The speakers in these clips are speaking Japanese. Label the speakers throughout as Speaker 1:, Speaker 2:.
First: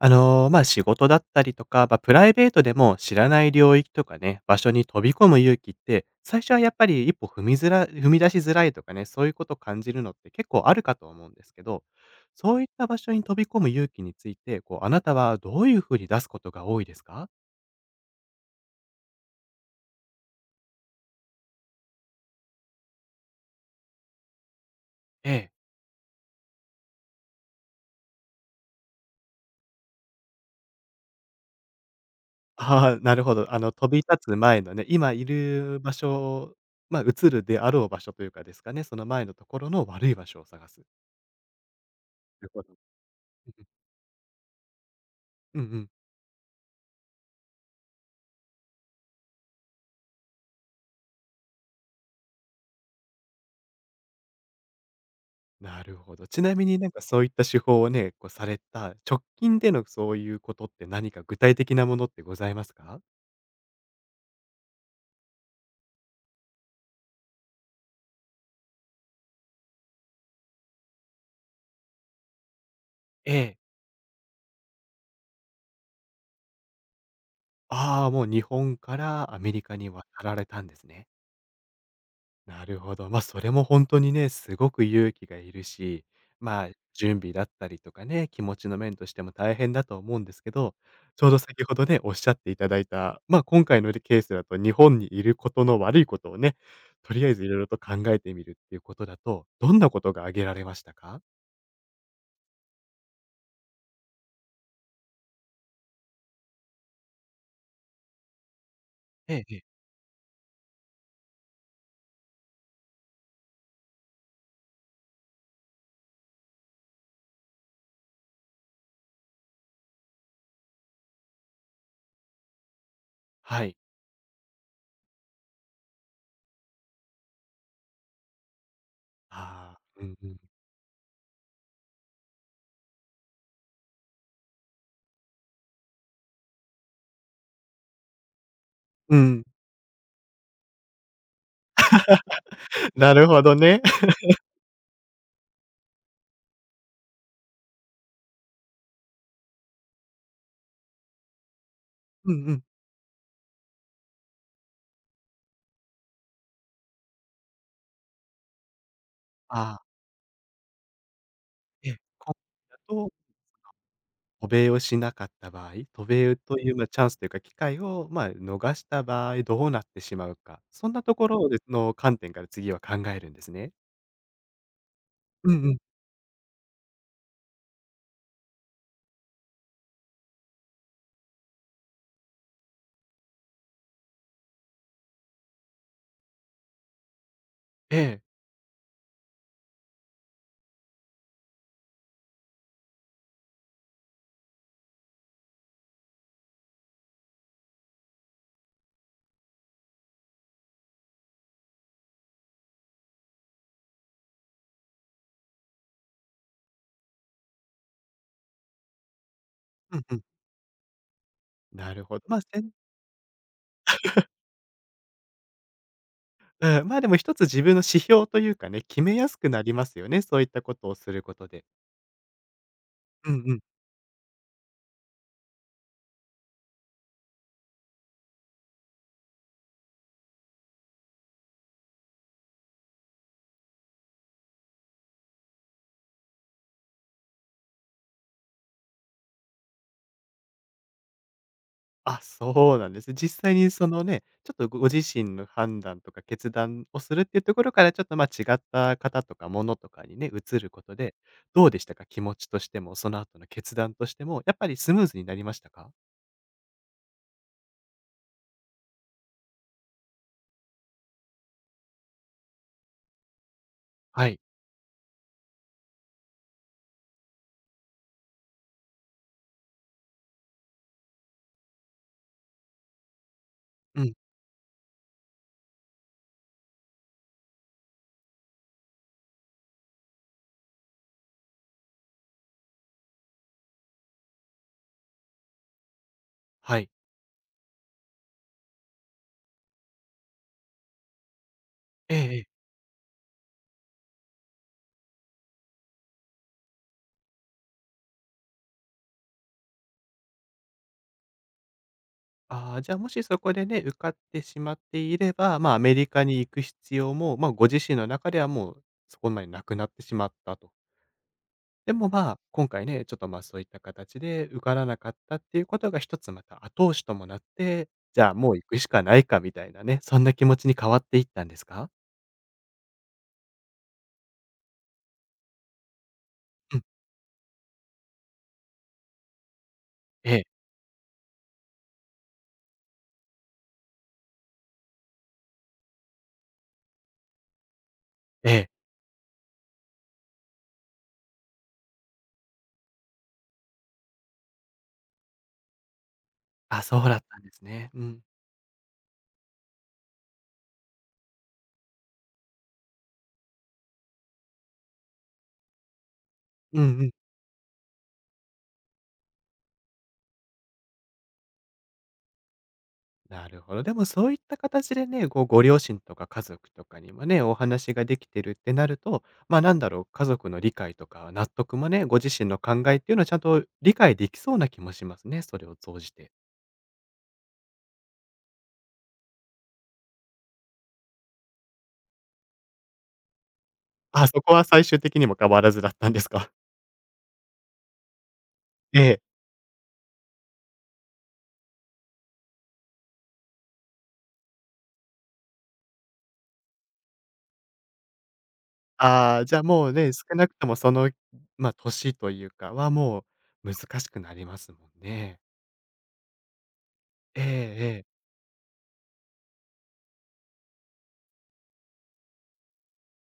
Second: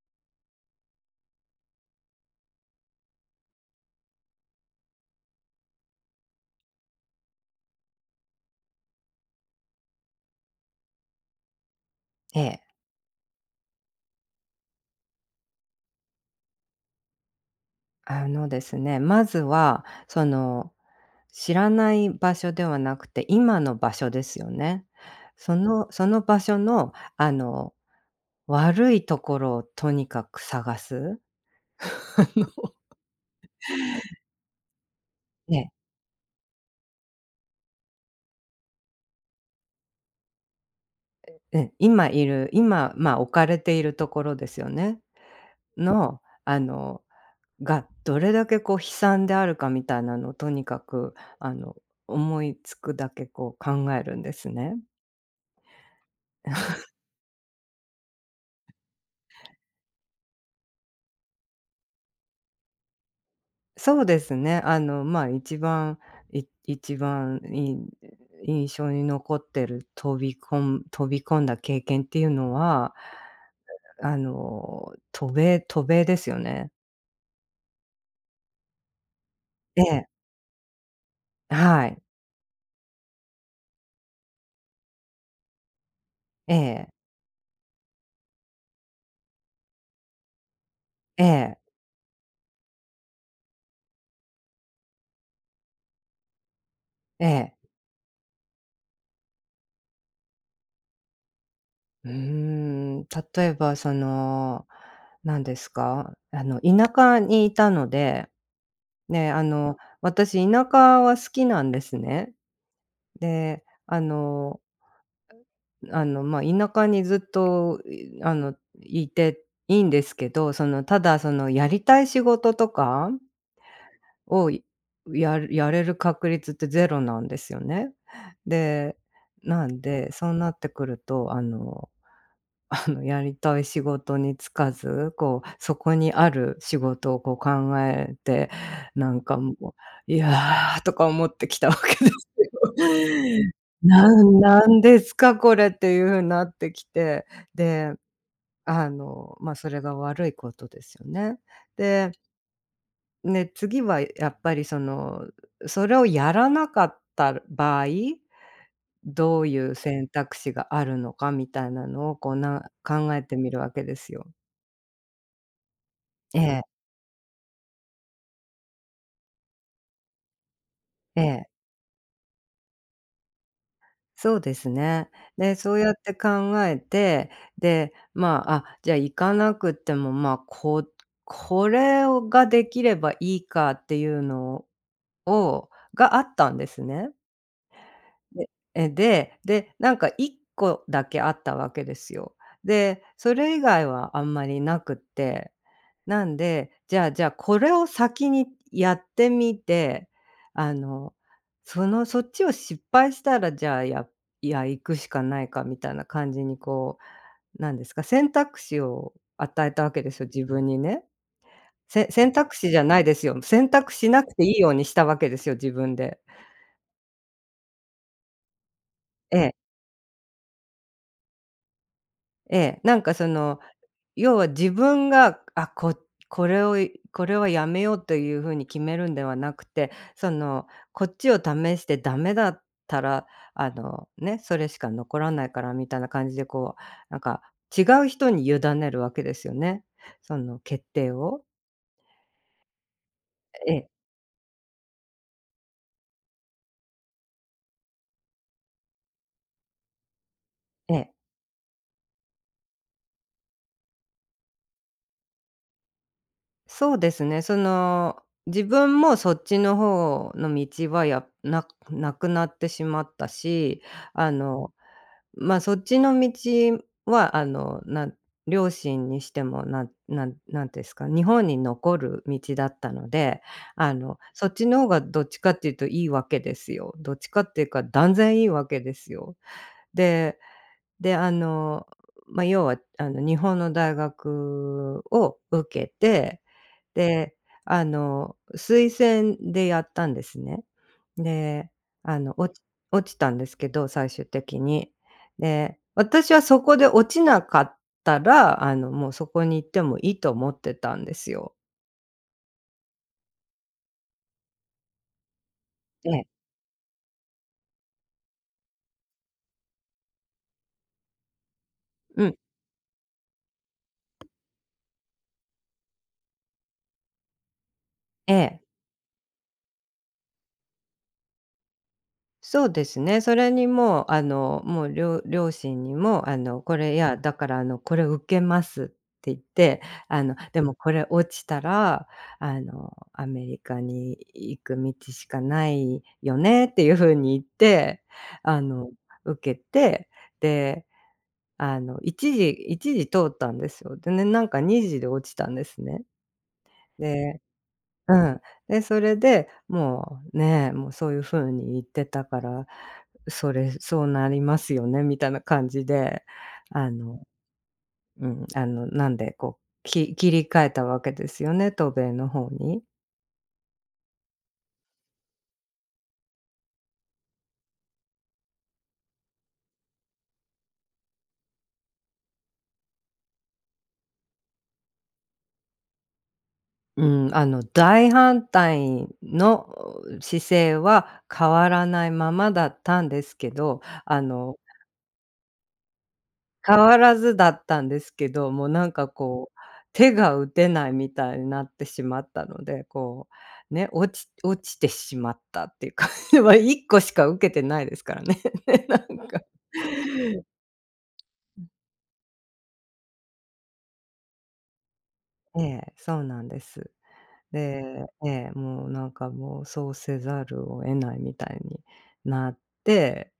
Speaker 1: あの、まあ、仕事だったりとか、まあ、プライベートでも知らない領域とかね、場所に飛び込む勇気って、最初はやっぱり一歩踏み出しづらいとかね、そういうことを感じるのって結構あるかと思うんですけど、
Speaker 2: え
Speaker 1: そう
Speaker 2: え、
Speaker 1: いった場所に飛び込む勇気について、こう、あなたはどういうふうに出すことが多いですか？
Speaker 2: あのですね、まずは、その、知らない場所ではなくて、今の場所ですよね。
Speaker 1: ええ。
Speaker 2: その場所の、悪いところをとにかく探す。
Speaker 1: ああ、なるほど。あの、飛び立つ前のね、今い
Speaker 2: ね、
Speaker 1: る場所、まあ、移るであろう場所というかですかね、その前のところの悪い場所を探す。
Speaker 2: うん、今い
Speaker 1: な
Speaker 2: る、
Speaker 1: るほど。
Speaker 2: 今、
Speaker 1: う
Speaker 2: ま、あ置か
Speaker 1: ん
Speaker 2: れ
Speaker 1: うん。
Speaker 2: ているところですよね。
Speaker 1: うんうん。
Speaker 2: の、あの、が、どれだけこう悲惨であるかみたいなのをとにかく、あの、思いつくだけこう考えるんですね。
Speaker 1: なるほど。ちなみになんかそういった手法をね、こうされた直近でのそういうことって何か具体的なものってございますか？
Speaker 2: そうですね。まあ、一番印象に残ってる飛び込んだ経験っていうのは、
Speaker 1: ええ。
Speaker 2: 渡米ですよね。
Speaker 1: ああー、もう日本からアメリカ
Speaker 2: え
Speaker 1: に渡
Speaker 2: え、
Speaker 1: られたんですね。
Speaker 2: はい。
Speaker 1: なるほど。まあ、それも本当にね、すごく勇気がいるし、
Speaker 2: え
Speaker 1: まあ、
Speaker 2: え、
Speaker 1: 準備だったりとかね、気持ちの面としても大変だと思うんですけど、ち
Speaker 2: え
Speaker 1: ょうど
Speaker 2: え、
Speaker 1: 先ほどね、おっしゃっていただいた、まあ、今回のケースだと日本にいることの悪いことをね、とり
Speaker 2: え
Speaker 1: あえずいろい
Speaker 2: え。
Speaker 1: ろと考えてみるっていうことだと、どんなことが挙げられましたか？
Speaker 2: うーん、例えばその、なんですか、田舎にいたので、ね、
Speaker 1: ええええ。
Speaker 2: 私田舎は好きなんですね。で、まあ、田舎にずっと、いあの、いていいんですけど、その、ただ、その、やりたい仕事とか
Speaker 1: はい。
Speaker 2: を、やれる確率ってゼロなんですよね。で、な
Speaker 1: ああ、
Speaker 2: ん
Speaker 1: う
Speaker 2: で、
Speaker 1: んう
Speaker 2: そう
Speaker 1: ん。
Speaker 2: なってくると、やりたい仕事に就かず、こう、そこにある仕事をこう考えて、な
Speaker 1: う
Speaker 2: んか
Speaker 1: ん、
Speaker 2: もう、いや、とか思ってきたわけですよ。
Speaker 1: なるほど ね。
Speaker 2: な んなんですか、これっていう風になってきて、で、ま、それが悪いことですよね。で、
Speaker 1: うんうん。
Speaker 2: ね、次はやっぱりその、それをやらなかった場合、どういう
Speaker 1: ああ。
Speaker 2: 選択肢があるのかみたいな
Speaker 1: ええ。
Speaker 2: のをこ
Speaker 1: 今回
Speaker 2: う、
Speaker 1: だと
Speaker 2: 考えてみるわけですよ。
Speaker 1: 渡米をしなかった場合、渡米
Speaker 2: え
Speaker 1: という、
Speaker 2: え、
Speaker 1: まあ、チャンスというか、機会を、まあ、逃した場合どうなってしまうか、そんなと
Speaker 2: え
Speaker 1: ころを
Speaker 2: え、
Speaker 1: での観点から次は考えるんですね。
Speaker 2: そうですね。
Speaker 1: う
Speaker 2: で、
Speaker 1: んう
Speaker 2: そ
Speaker 1: ん。
Speaker 2: うやって考えて、で、まあ、あ、じゃあ行かなくても、まあ、これをができればいいかっていうのをあったんですね。
Speaker 1: ええ。
Speaker 2: で、で、なんか一個だけあったわけですよ。で、それ以外はあんまりなくって、なんで、じゃあ、これを先にやってみて、あの、そのそっちを失敗したら、じゃあ、いや、行くしかないかみたいな感じにこう、なんですか、選択肢を与えたわ
Speaker 1: うん
Speaker 2: けで
Speaker 1: う
Speaker 2: す
Speaker 1: ん。
Speaker 2: よ、自分にね。
Speaker 1: なるほど。
Speaker 2: 選
Speaker 1: まあ、
Speaker 2: 択肢じゃないですよ。選択しなくていいようにしたわけですよ、自分で。
Speaker 1: うん、ま、でも一つ自分の指標というかね、決めやす
Speaker 2: え
Speaker 1: く
Speaker 2: え。
Speaker 1: なりますよね、そういったことをすることで。
Speaker 2: ええ、なんかそ
Speaker 1: うんうん。
Speaker 2: の、要は自分が、あ、これはやめようという風に決めるんではなくて、その、こっちを試してダメだったら、ね、それしか残らないからみたいな感じでこう、なんか違う人に委ねるわけですよね。その決定を。
Speaker 1: あ、そうなんですね。実際に
Speaker 2: え
Speaker 1: そ
Speaker 2: え、
Speaker 1: のね、ちょっとご自身の判断とか決断をするっていうところから、ちょっと、ま、違った方とかものとかにね、移るこ
Speaker 2: え
Speaker 1: と
Speaker 2: え。
Speaker 1: で、どうでしたか？気持ちとしても、その後の決断としても、やっぱりスムーズになりましたか？
Speaker 2: そうですね。その、自分もそっちの方の道はやななくなってしまったし、
Speaker 1: は
Speaker 2: あ
Speaker 1: い。
Speaker 2: のま、そっちの道は、両親にしても、なんていうんですか、日本に残る道だったので、
Speaker 1: うん、
Speaker 2: そっちの方がどっちかっていうといいわけですよ。どっちかっていうか断然いいわけですよ。でで、あの、まあ、要は、日本の大学を受けて、
Speaker 1: はい。
Speaker 2: で、推薦でやったんですね。で、
Speaker 1: ええ
Speaker 2: あの、
Speaker 1: え
Speaker 2: 落
Speaker 1: え。
Speaker 2: ち落ちたんですけど、最終的に。で、私はそこで落ちなかったら、もうそこに行ってもいいと思ってたんですよ。
Speaker 1: ああ、じゃあ、もしそこでね、受かってしまっていれば、ま、あアメリ
Speaker 2: え
Speaker 1: カ
Speaker 2: え。
Speaker 1: に行く必要も、ま、ご自身の中ではもうそこまでなくなってしまったと。でも、
Speaker 2: う
Speaker 1: まあ、
Speaker 2: ん。
Speaker 1: 今回ね、ちょっと、ま、そういった形で受からなかったっていうことが一つまた後押しともなって、じゃ
Speaker 2: え
Speaker 1: あ、もう
Speaker 2: え。
Speaker 1: 行くしかないかみたいなね、そんな気持ちに変わっていったんですか？
Speaker 2: そうですね。それにもう、もう両親にも、
Speaker 1: う
Speaker 2: こ
Speaker 1: ん、
Speaker 2: れ、いや、だから、これ受けますって言って、
Speaker 1: ええ、
Speaker 2: でもこれ落ちたら、アメリカに行く道しかないよねっていう風に言って、
Speaker 1: え
Speaker 2: あ
Speaker 1: え。
Speaker 2: の、受けて、で、一時通ったんですよ。でね、なんか2時で落ちたんですね。
Speaker 1: あ、そうだった
Speaker 2: で
Speaker 1: んですね。う
Speaker 2: う
Speaker 1: ん。
Speaker 2: ん。で、それで、もうね、もうそういう風に言ってたから、それ、そうなりますよねみたいな感じで、
Speaker 1: うん
Speaker 2: あ
Speaker 1: うん。
Speaker 2: の、うん、なんでこう、切り替えたわけですよね、渡米の方に。
Speaker 1: なるほど。でもそういった形でね、ご両親とか家族とかにもね、お話ができてるってなると、ま、なんだろう、家族の理解とか納得もね、ご自身の考えっていうのはちゃんと理解できそうな気もしますね、それを通じて。
Speaker 2: うん、大反対の姿勢は変わらないままだったんですけど、
Speaker 1: あ、そこは最終的にも変わらずだったんですか？
Speaker 2: 変わらずだったんですけど、もうなん
Speaker 1: え
Speaker 2: か
Speaker 1: え。
Speaker 2: こう、手が打てないみたいになってしまったので、こう、ね、落ちてしまったっていうかじは1個 しか受けてないですからね。なん
Speaker 1: あ
Speaker 2: か。
Speaker 1: あ、じゃあもうね、少なくともその、まあ、年というかは、もう難しくなりますもんね。
Speaker 2: ええ、そうなんです。
Speaker 1: えええ
Speaker 2: で、
Speaker 1: え。
Speaker 2: ええ、もうなんかもうそうせざるを得ないみたいになって、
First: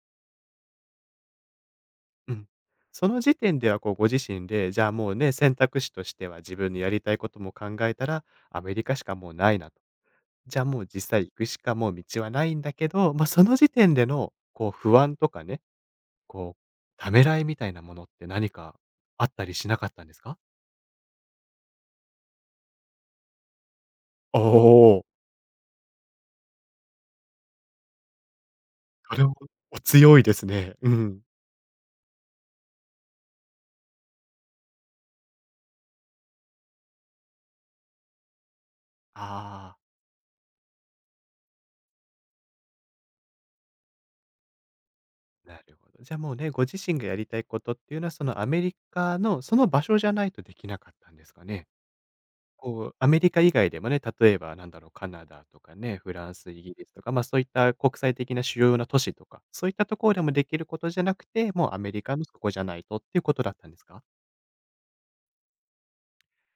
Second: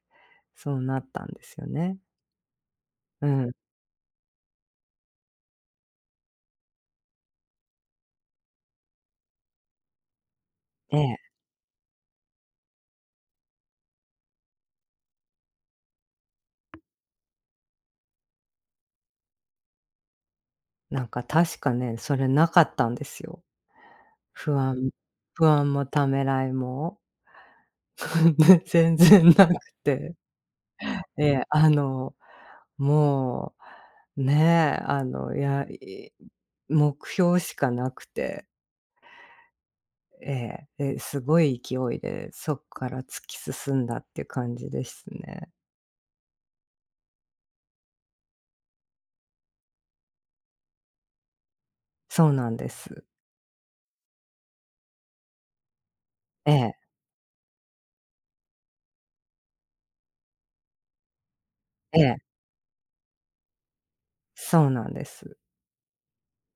Speaker 2: そうなったんですよね。
Speaker 1: うん。その
Speaker 2: う
Speaker 1: 時
Speaker 2: ん。
Speaker 1: 点では、こう、ご自身で、じゃあもうね、選択肢としては自分のやりたいことも考えたら、アメリカしかもうないなと。じゃあもう
Speaker 2: え
Speaker 1: 実際
Speaker 2: え、
Speaker 1: 行くしかもう道はないんだけど、まあ、その時点での、こう、不安とかね、こう、ためらいみたいなものって何かあったりしなかったんですか？
Speaker 2: なんか確かね、それなかったんですよ。
Speaker 1: お
Speaker 2: 不安
Speaker 1: お、
Speaker 2: 不安もためらいも。全
Speaker 1: それ
Speaker 2: 然
Speaker 1: も
Speaker 2: なく
Speaker 1: お
Speaker 2: て。
Speaker 1: 強いですね。うん。
Speaker 2: ええ、もう、ねえ、いや、目標しかなくて、
Speaker 1: ああ。
Speaker 2: ええ、ですごい勢いでそこから突き進んだっていう感じですね。
Speaker 1: なるほど。じゃあもうね、ご自身がやりたいことっていうのは、そのアメリカのその場所じゃないとできなかったんですかね。
Speaker 2: そうなんで
Speaker 1: こう、
Speaker 2: す。
Speaker 1: アメリカ以外でもね、例えばなんだろう、カナダとかね、フランス、
Speaker 2: え
Speaker 1: イギリ
Speaker 2: え、
Speaker 1: スとか、まあそういった国際的な主要な都市とか、そういったところでもできることじゃなくて、もうアメ
Speaker 2: え
Speaker 1: リカ
Speaker 2: え、
Speaker 1: のそこじゃないとっていうことだったんですか？
Speaker 2: そうなんです。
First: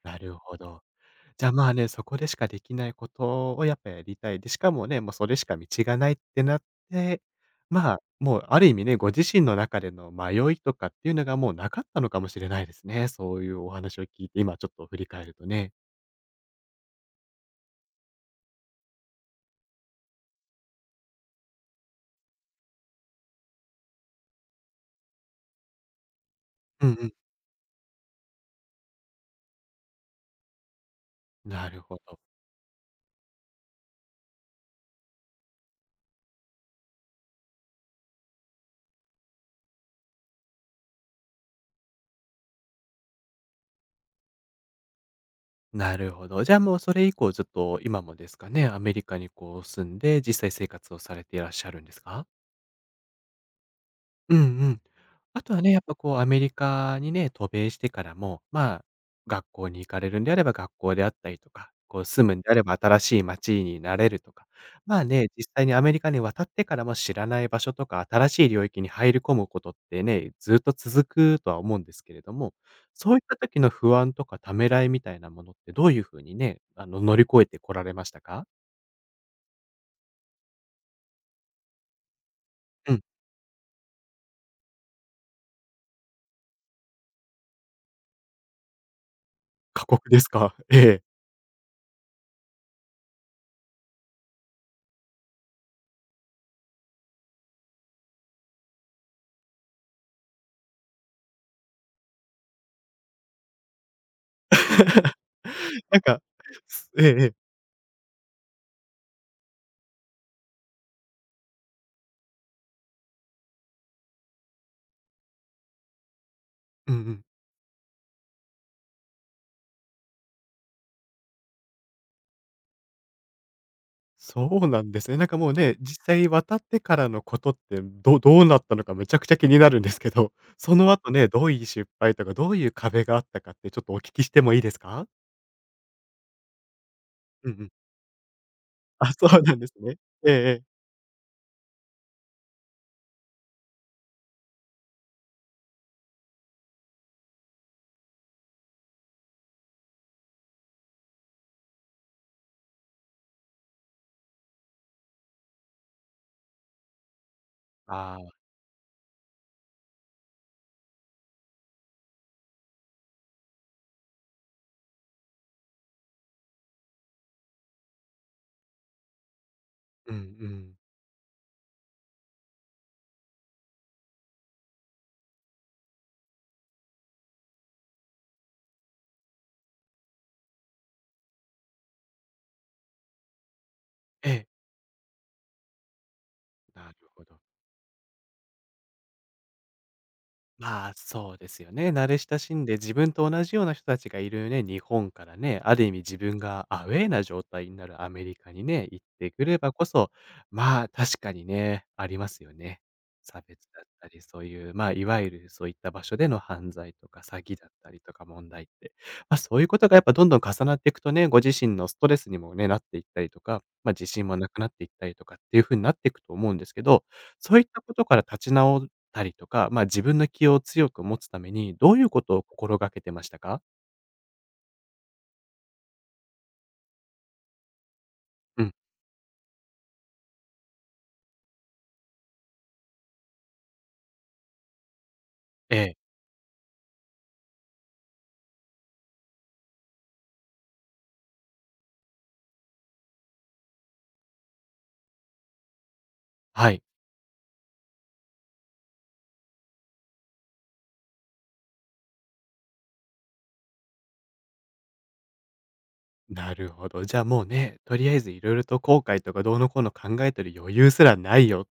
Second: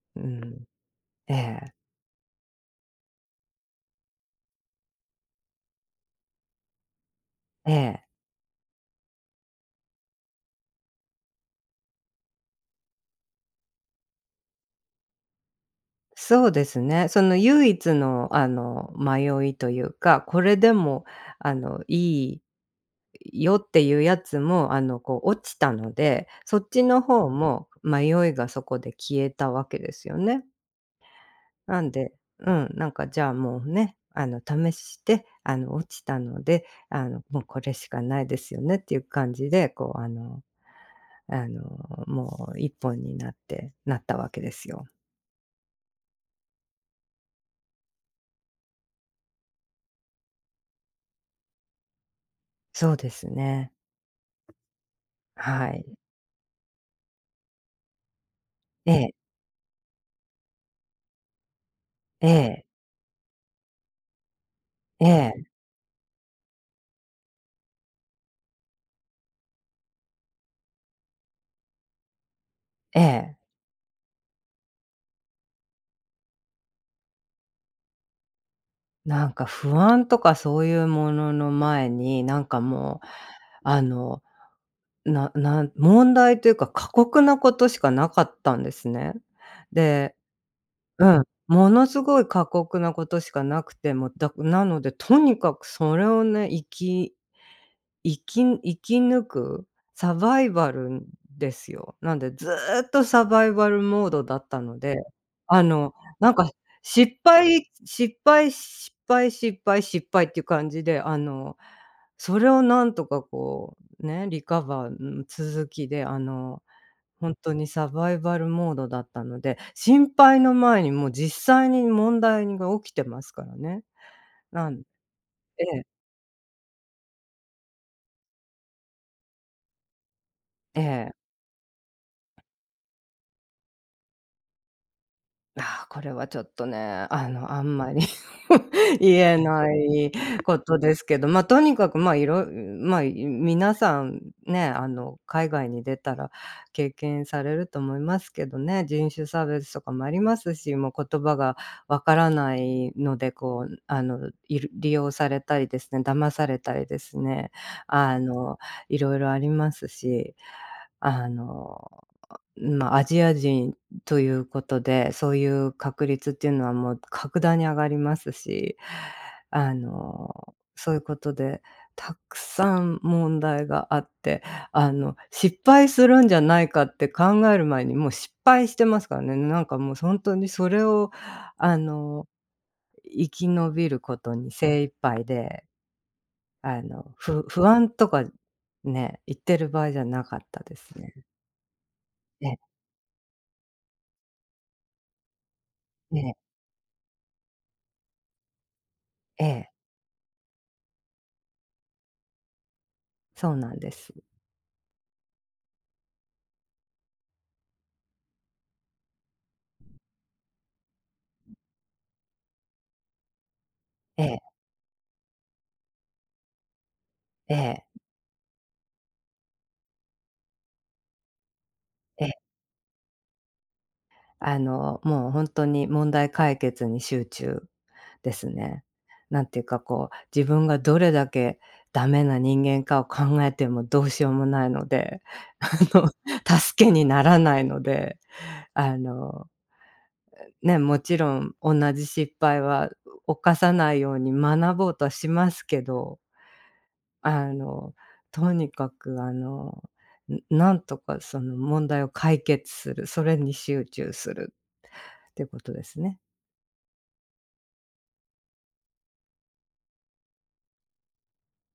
Speaker 1: な
Speaker 2: う
Speaker 1: るほ
Speaker 2: ん。
Speaker 1: ど。
Speaker 2: え
Speaker 1: じゃあ、まあ
Speaker 2: え、
Speaker 1: ね、そこでしかできないことをやっぱやりたい。で、しかもね、もうそれしか道がないってなって、
Speaker 2: え
Speaker 1: まあ、
Speaker 2: え。
Speaker 1: もうある意味ね、ご自身の中での迷いとかっていうのがもうなかったのかもしれないですね。そういうお話を聞いて、今ちょっと振り返るとね。
Speaker 2: そうですね。その唯一のあの、迷いというか、これでもいいよっていうやつも、こう落ちたので、そっち
Speaker 1: うん
Speaker 2: の
Speaker 1: うん。
Speaker 2: 方も迷いがそこで消えたわけですよね。
Speaker 1: なる
Speaker 2: なん
Speaker 1: ほ
Speaker 2: で
Speaker 1: ど。
Speaker 2: うん、なんかじゃあもうね、試して、落ちたので、もうこれしかないですよねっていう感じで、こう、あの、もう一本になってなったわけですよ。
Speaker 1: なるほど。じゃあもうそれ以降ずっと今もですかね、アメリカにこう住んで実際生活をされていらっしゃるんですか？
Speaker 2: そうですね。
Speaker 1: うんうん。あとは
Speaker 2: は
Speaker 1: ね、やっ
Speaker 2: い。
Speaker 1: ぱこうアメリカにね、渡米してからも、まあ、
Speaker 2: ええ、
Speaker 1: 学校に行かれるんであれば学校であったりとか、こう住
Speaker 2: え
Speaker 1: むんであれ
Speaker 2: え、
Speaker 1: ば新しい街になれるとか、ま
Speaker 2: え
Speaker 1: あね、実
Speaker 2: え、
Speaker 1: 際にアメリカに渡ってからも知らない場所とか、新しい領域に入り込むことってね、ずっと続くとは思うんですけれども、
Speaker 2: え
Speaker 1: そういった
Speaker 2: え。
Speaker 1: 時の不安とかためらいみたいなものってどういうふうにね、あの乗り越えてこられましたか？
Speaker 2: なんか不安とかそういうものの前に、なんか
Speaker 1: うん。
Speaker 2: もう、あの、ななん問題というか過酷なことしかなかったんですね。
Speaker 1: 過酷
Speaker 2: で
Speaker 1: ですか？ええ。
Speaker 2: うん、ものすごい過酷なことしかなくて、もうだなのでとにかくそれをね、生き抜くサバイバルですよ。なんでずっとサバイバルモードだったので、あの、
Speaker 1: なんか、
Speaker 2: なんか
Speaker 1: ええ
Speaker 2: 失
Speaker 1: ええ。
Speaker 2: 敗失敗失敗失敗失敗っていう感じで、それをなんとかこう、ね、リカバーん、続きで、
Speaker 1: うんうん。
Speaker 2: ほんとにサバイバルモードだったので、心配の前にもう実際に問題が起きてますからね。
Speaker 1: そう
Speaker 2: なん
Speaker 1: なんですね。なんかもう
Speaker 2: え
Speaker 1: ね、
Speaker 2: え、
Speaker 1: 実際渡ってからのことって、どうなったのかめちゃくちゃ気になるんですけど、そ
Speaker 2: え
Speaker 1: の後
Speaker 2: え。
Speaker 1: ね、どういう失敗とか、どういう壁があったかってちょっとお聞きしてもいいですか？
Speaker 2: ああ、これはちょっとね、
Speaker 1: うん
Speaker 2: あ
Speaker 1: うん。
Speaker 2: んまり
Speaker 1: あ、
Speaker 2: 言
Speaker 1: そ
Speaker 2: え
Speaker 1: うなんで
Speaker 2: な
Speaker 1: すね。
Speaker 2: い
Speaker 1: ええ
Speaker 2: こ
Speaker 1: え
Speaker 2: と
Speaker 1: え。
Speaker 2: ですけど、まあ、とにかく、まあ、まあ、皆さんね、海外に出たら経験されると思いますけどね、人種差別とかもありますし、もう言葉がわからないので、こう、利用されたりですね、騙されたりですね、
Speaker 1: ああ、
Speaker 2: あの、いろいろありますし、あのまあ、アジア人ということで、そういう確率っていうのはもう格段に上がりますし、
Speaker 1: うんうん。
Speaker 2: そういうことで、たくさん問題があって、失敗するんじゃないかって考える前にもう失敗してますからね。なんかもう本当にそれを、あの、生き延びるこ
Speaker 1: え
Speaker 2: と
Speaker 1: え、
Speaker 2: に精一杯で、
Speaker 1: なるほど。
Speaker 2: 不安とかね、言ってる場合じゃなかったで
Speaker 1: まあ、
Speaker 2: すね。
Speaker 1: そうですよね。慣れ親
Speaker 2: え
Speaker 1: し
Speaker 2: え
Speaker 1: んで自分と同じような人たちがいるね、日本からね、ある意味自
Speaker 2: え
Speaker 1: 分
Speaker 2: え
Speaker 1: がアウェーな状態になるアメリカにね、行ってく
Speaker 2: え
Speaker 1: れば
Speaker 2: え、
Speaker 1: こそ、まあ、確かにね、ありますよね。差
Speaker 2: そう
Speaker 1: 別
Speaker 2: なん
Speaker 1: だっ
Speaker 2: で
Speaker 1: た
Speaker 2: す。
Speaker 1: り、そういう、まあ、いわゆるそういった場所での犯罪とか詐欺だったりとか問題って、まあ、そういうことがやっぱどんどん重なっていくとね、ご自身のストレスにもね、なっていったりとか、まあ、自
Speaker 2: え
Speaker 1: 信も
Speaker 2: え、
Speaker 1: なくなっていったりとかっていう風になっていくと思うんですけど、
Speaker 2: え
Speaker 1: そういった
Speaker 2: え、
Speaker 1: ことから立ち直たりとか、まあ、自分の気を強く持つために、どういうこ
Speaker 2: ええ、
Speaker 1: とを心がけてましたか？
Speaker 2: もうほんとに問題解決に集中です
Speaker 1: うん。
Speaker 2: ね。なんていうかこう、自分がどれだけダメな人間かを考えてもどうしようもないので、あ
Speaker 1: ええ。
Speaker 2: の、助けにならないので、あの、ね、もちろん同じ失敗は犯さないように学ぼうとはしますけど、
Speaker 1: はい。
Speaker 2: あの、とにかくあの、なんとかその問題を解決する、それに集中するっていうことですね。
Speaker 1: なるほど。じゃあ、もうね、とりあえずいろいろと後悔とかどうのこうの考えてる余裕すらないよ。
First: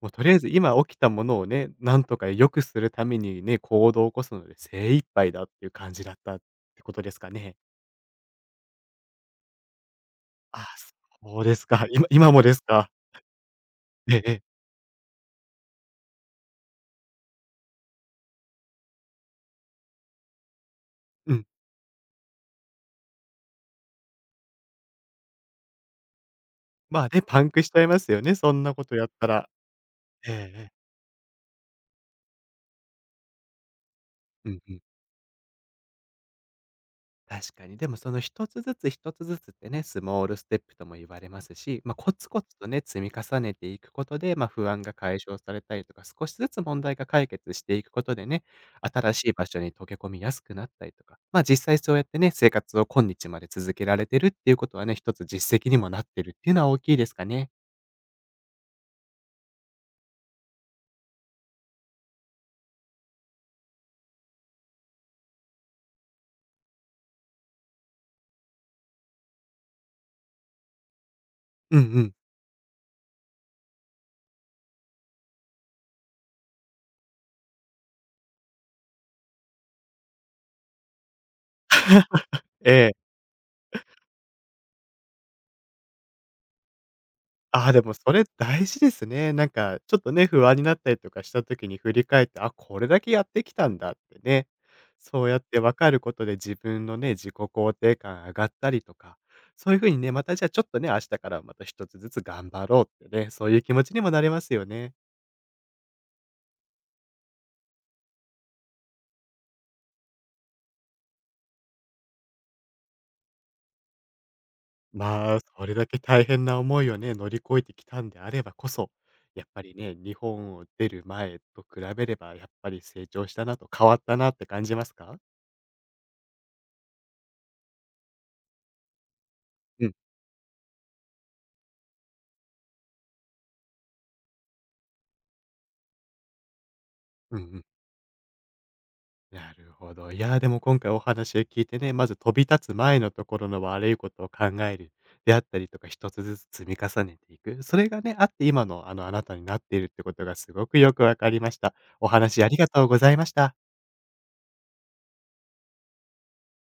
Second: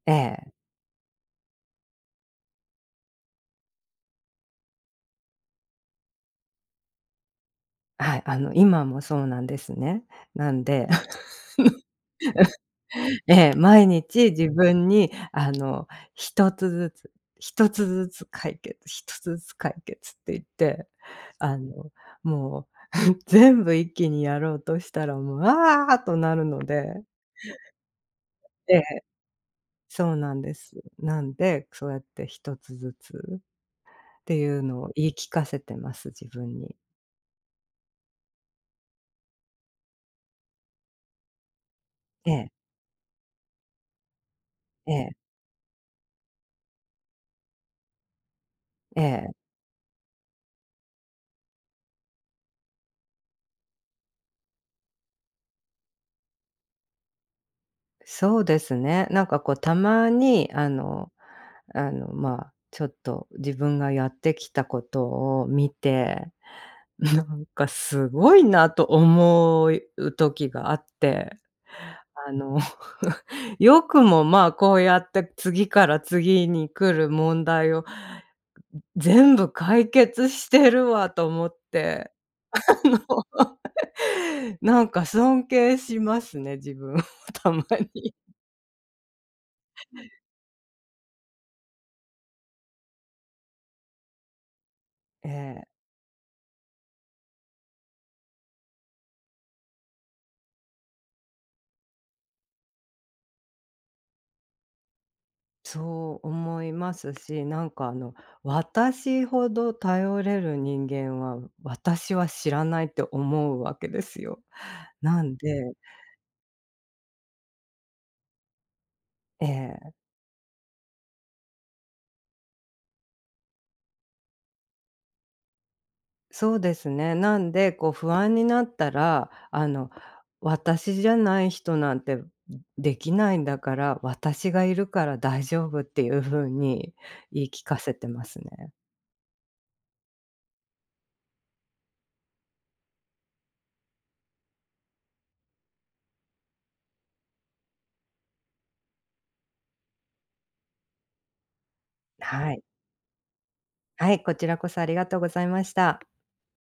Speaker 1: もう
Speaker 2: え
Speaker 1: とりあえず
Speaker 2: え。
Speaker 1: 今起きたものをね、なんとか良くするためにね、行動を起こすので精一杯だっていう感じだったってことですかね？
Speaker 2: はい、今もそうなんですね。なん
Speaker 1: あ、
Speaker 2: で、
Speaker 1: そうですか。今もですか？
Speaker 2: ええ、毎
Speaker 1: えええ
Speaker 2: 日
Speaker 1: え。
Speaker 2: 自分に、一つずつ、一つずつ解決、一つずつ解決って言って、
Speaker 1: うん。
Speaker 2: あの、もう 全部一気にやろうとしたら、もう、あーっとなるので
Speaker 1: まあね、パンクしちゃいますよね、そんな
Speaker 2: ええ、
Speaker 1: ことやったら。
Speaker 2: そう
Speaker 1: え
Speaker 2: な
Speaker 1: え
Speaker 2: んで
Speaker 1: ええ。
Speaker 2: す。なんで、そうやって一つずつってい
Speaker 1: うん
Speaker 2: う
Speaker 1: うん。
Speaker 2: のを言い聞かせてます、自分に。
Speaker 1: 確かに。でもその一つずつ一つずつってね、スモールステップとも言われますし、まあ、コツ
Speaker 2: え
Speaker 1: コ
Speaker 2: え、
Speaker 1: ツとね、積み重ねていくことで、まあ、不安
Speaker 2: え
Speaker 1: が
Speaker 2: え、
Speaker 1: 解消されたりとか、少しずつ問題が解決していくことでね、
Speaker 2: え
Speaker 1: 新しい
Speaker 2: え。
Speaker 1: 場所に溶け込みやすくなったりとか、まあ、実際そうやってね、生活を今日まで続けられてるっていうことはね、一つ実績にもなってるっていうのは大きいですかね。
Speaker 2: そうですね。なんかこうたまにまあ、ちょっと自分がやってきたことを見て、なんかすごいなと思う時があって、
Speaker 1: うんうん。
Speaker 2: あの よくもまあ、こうやって次から次に来る問題を全部解決してるわと思って、
Speaker 1: ええ。
Speaker 2: あの、なんか尊敬しますね、自分をたま
Speaker 1: ああ、でもそ
Speaker 2: に。
Speaker 1: れ大事ですね。なんかちょっとね、不安になったりとかした時に振り返って、あ、これだけやってきたんだってね。そ
Speaker 2: え
Speaker 1: うやって分
Speaker 2: え。
Speaker 1: かることで自分のね、自己肯定感上がったりとか、そういう風にね、またじゃあちょっとね、明日からまた一つずつ頑張ろうってね、そういう気持ちにもなれますよね。
Speaker 2: そう思いますし、なんか私ほど頼れる人間は、私は知らないって思うわけですよ。な
Speaker 1: ま
Speaker 2: ん
Speaker 1: あ、それ
Speaker 2: で
Speaker 1: だけ大変な思いをね、乗り越えてきたんであればこそ、や
Speaker 2: え
Speaker 1: っぱり
Speaker 2: え、
Speaker 1: ね、日本を出る前と比べればやっぱり成長したなと変わったなって感じますか？
Speaker 2: そうですね。なんで、こう不安になったら、
Speaker 1: うん。
Speaker 2: 私じゃない人なんてできないんだから、私がいるから大丈夫っていう風に
Speaker 1: うんう
Speaker 2: 言い聞
Speaker 1: ん。
Speaker 2: かせてますね。
Speaker 1: なるほど。いやー、でも今回お話を聞いてね、まず飛び立つ前のところの悪いことを考えるであったりとか、一つずつ積み重ねていく。それがね、あって今のあの、あなたになっているってことがすごくよくわかりました。お話あ
Speaker 2: は
Speaker 1: り
Speaker 2: い。
Speaker 1: がとうございました。
Speaker 2: はい、こちらこそありがとうございました。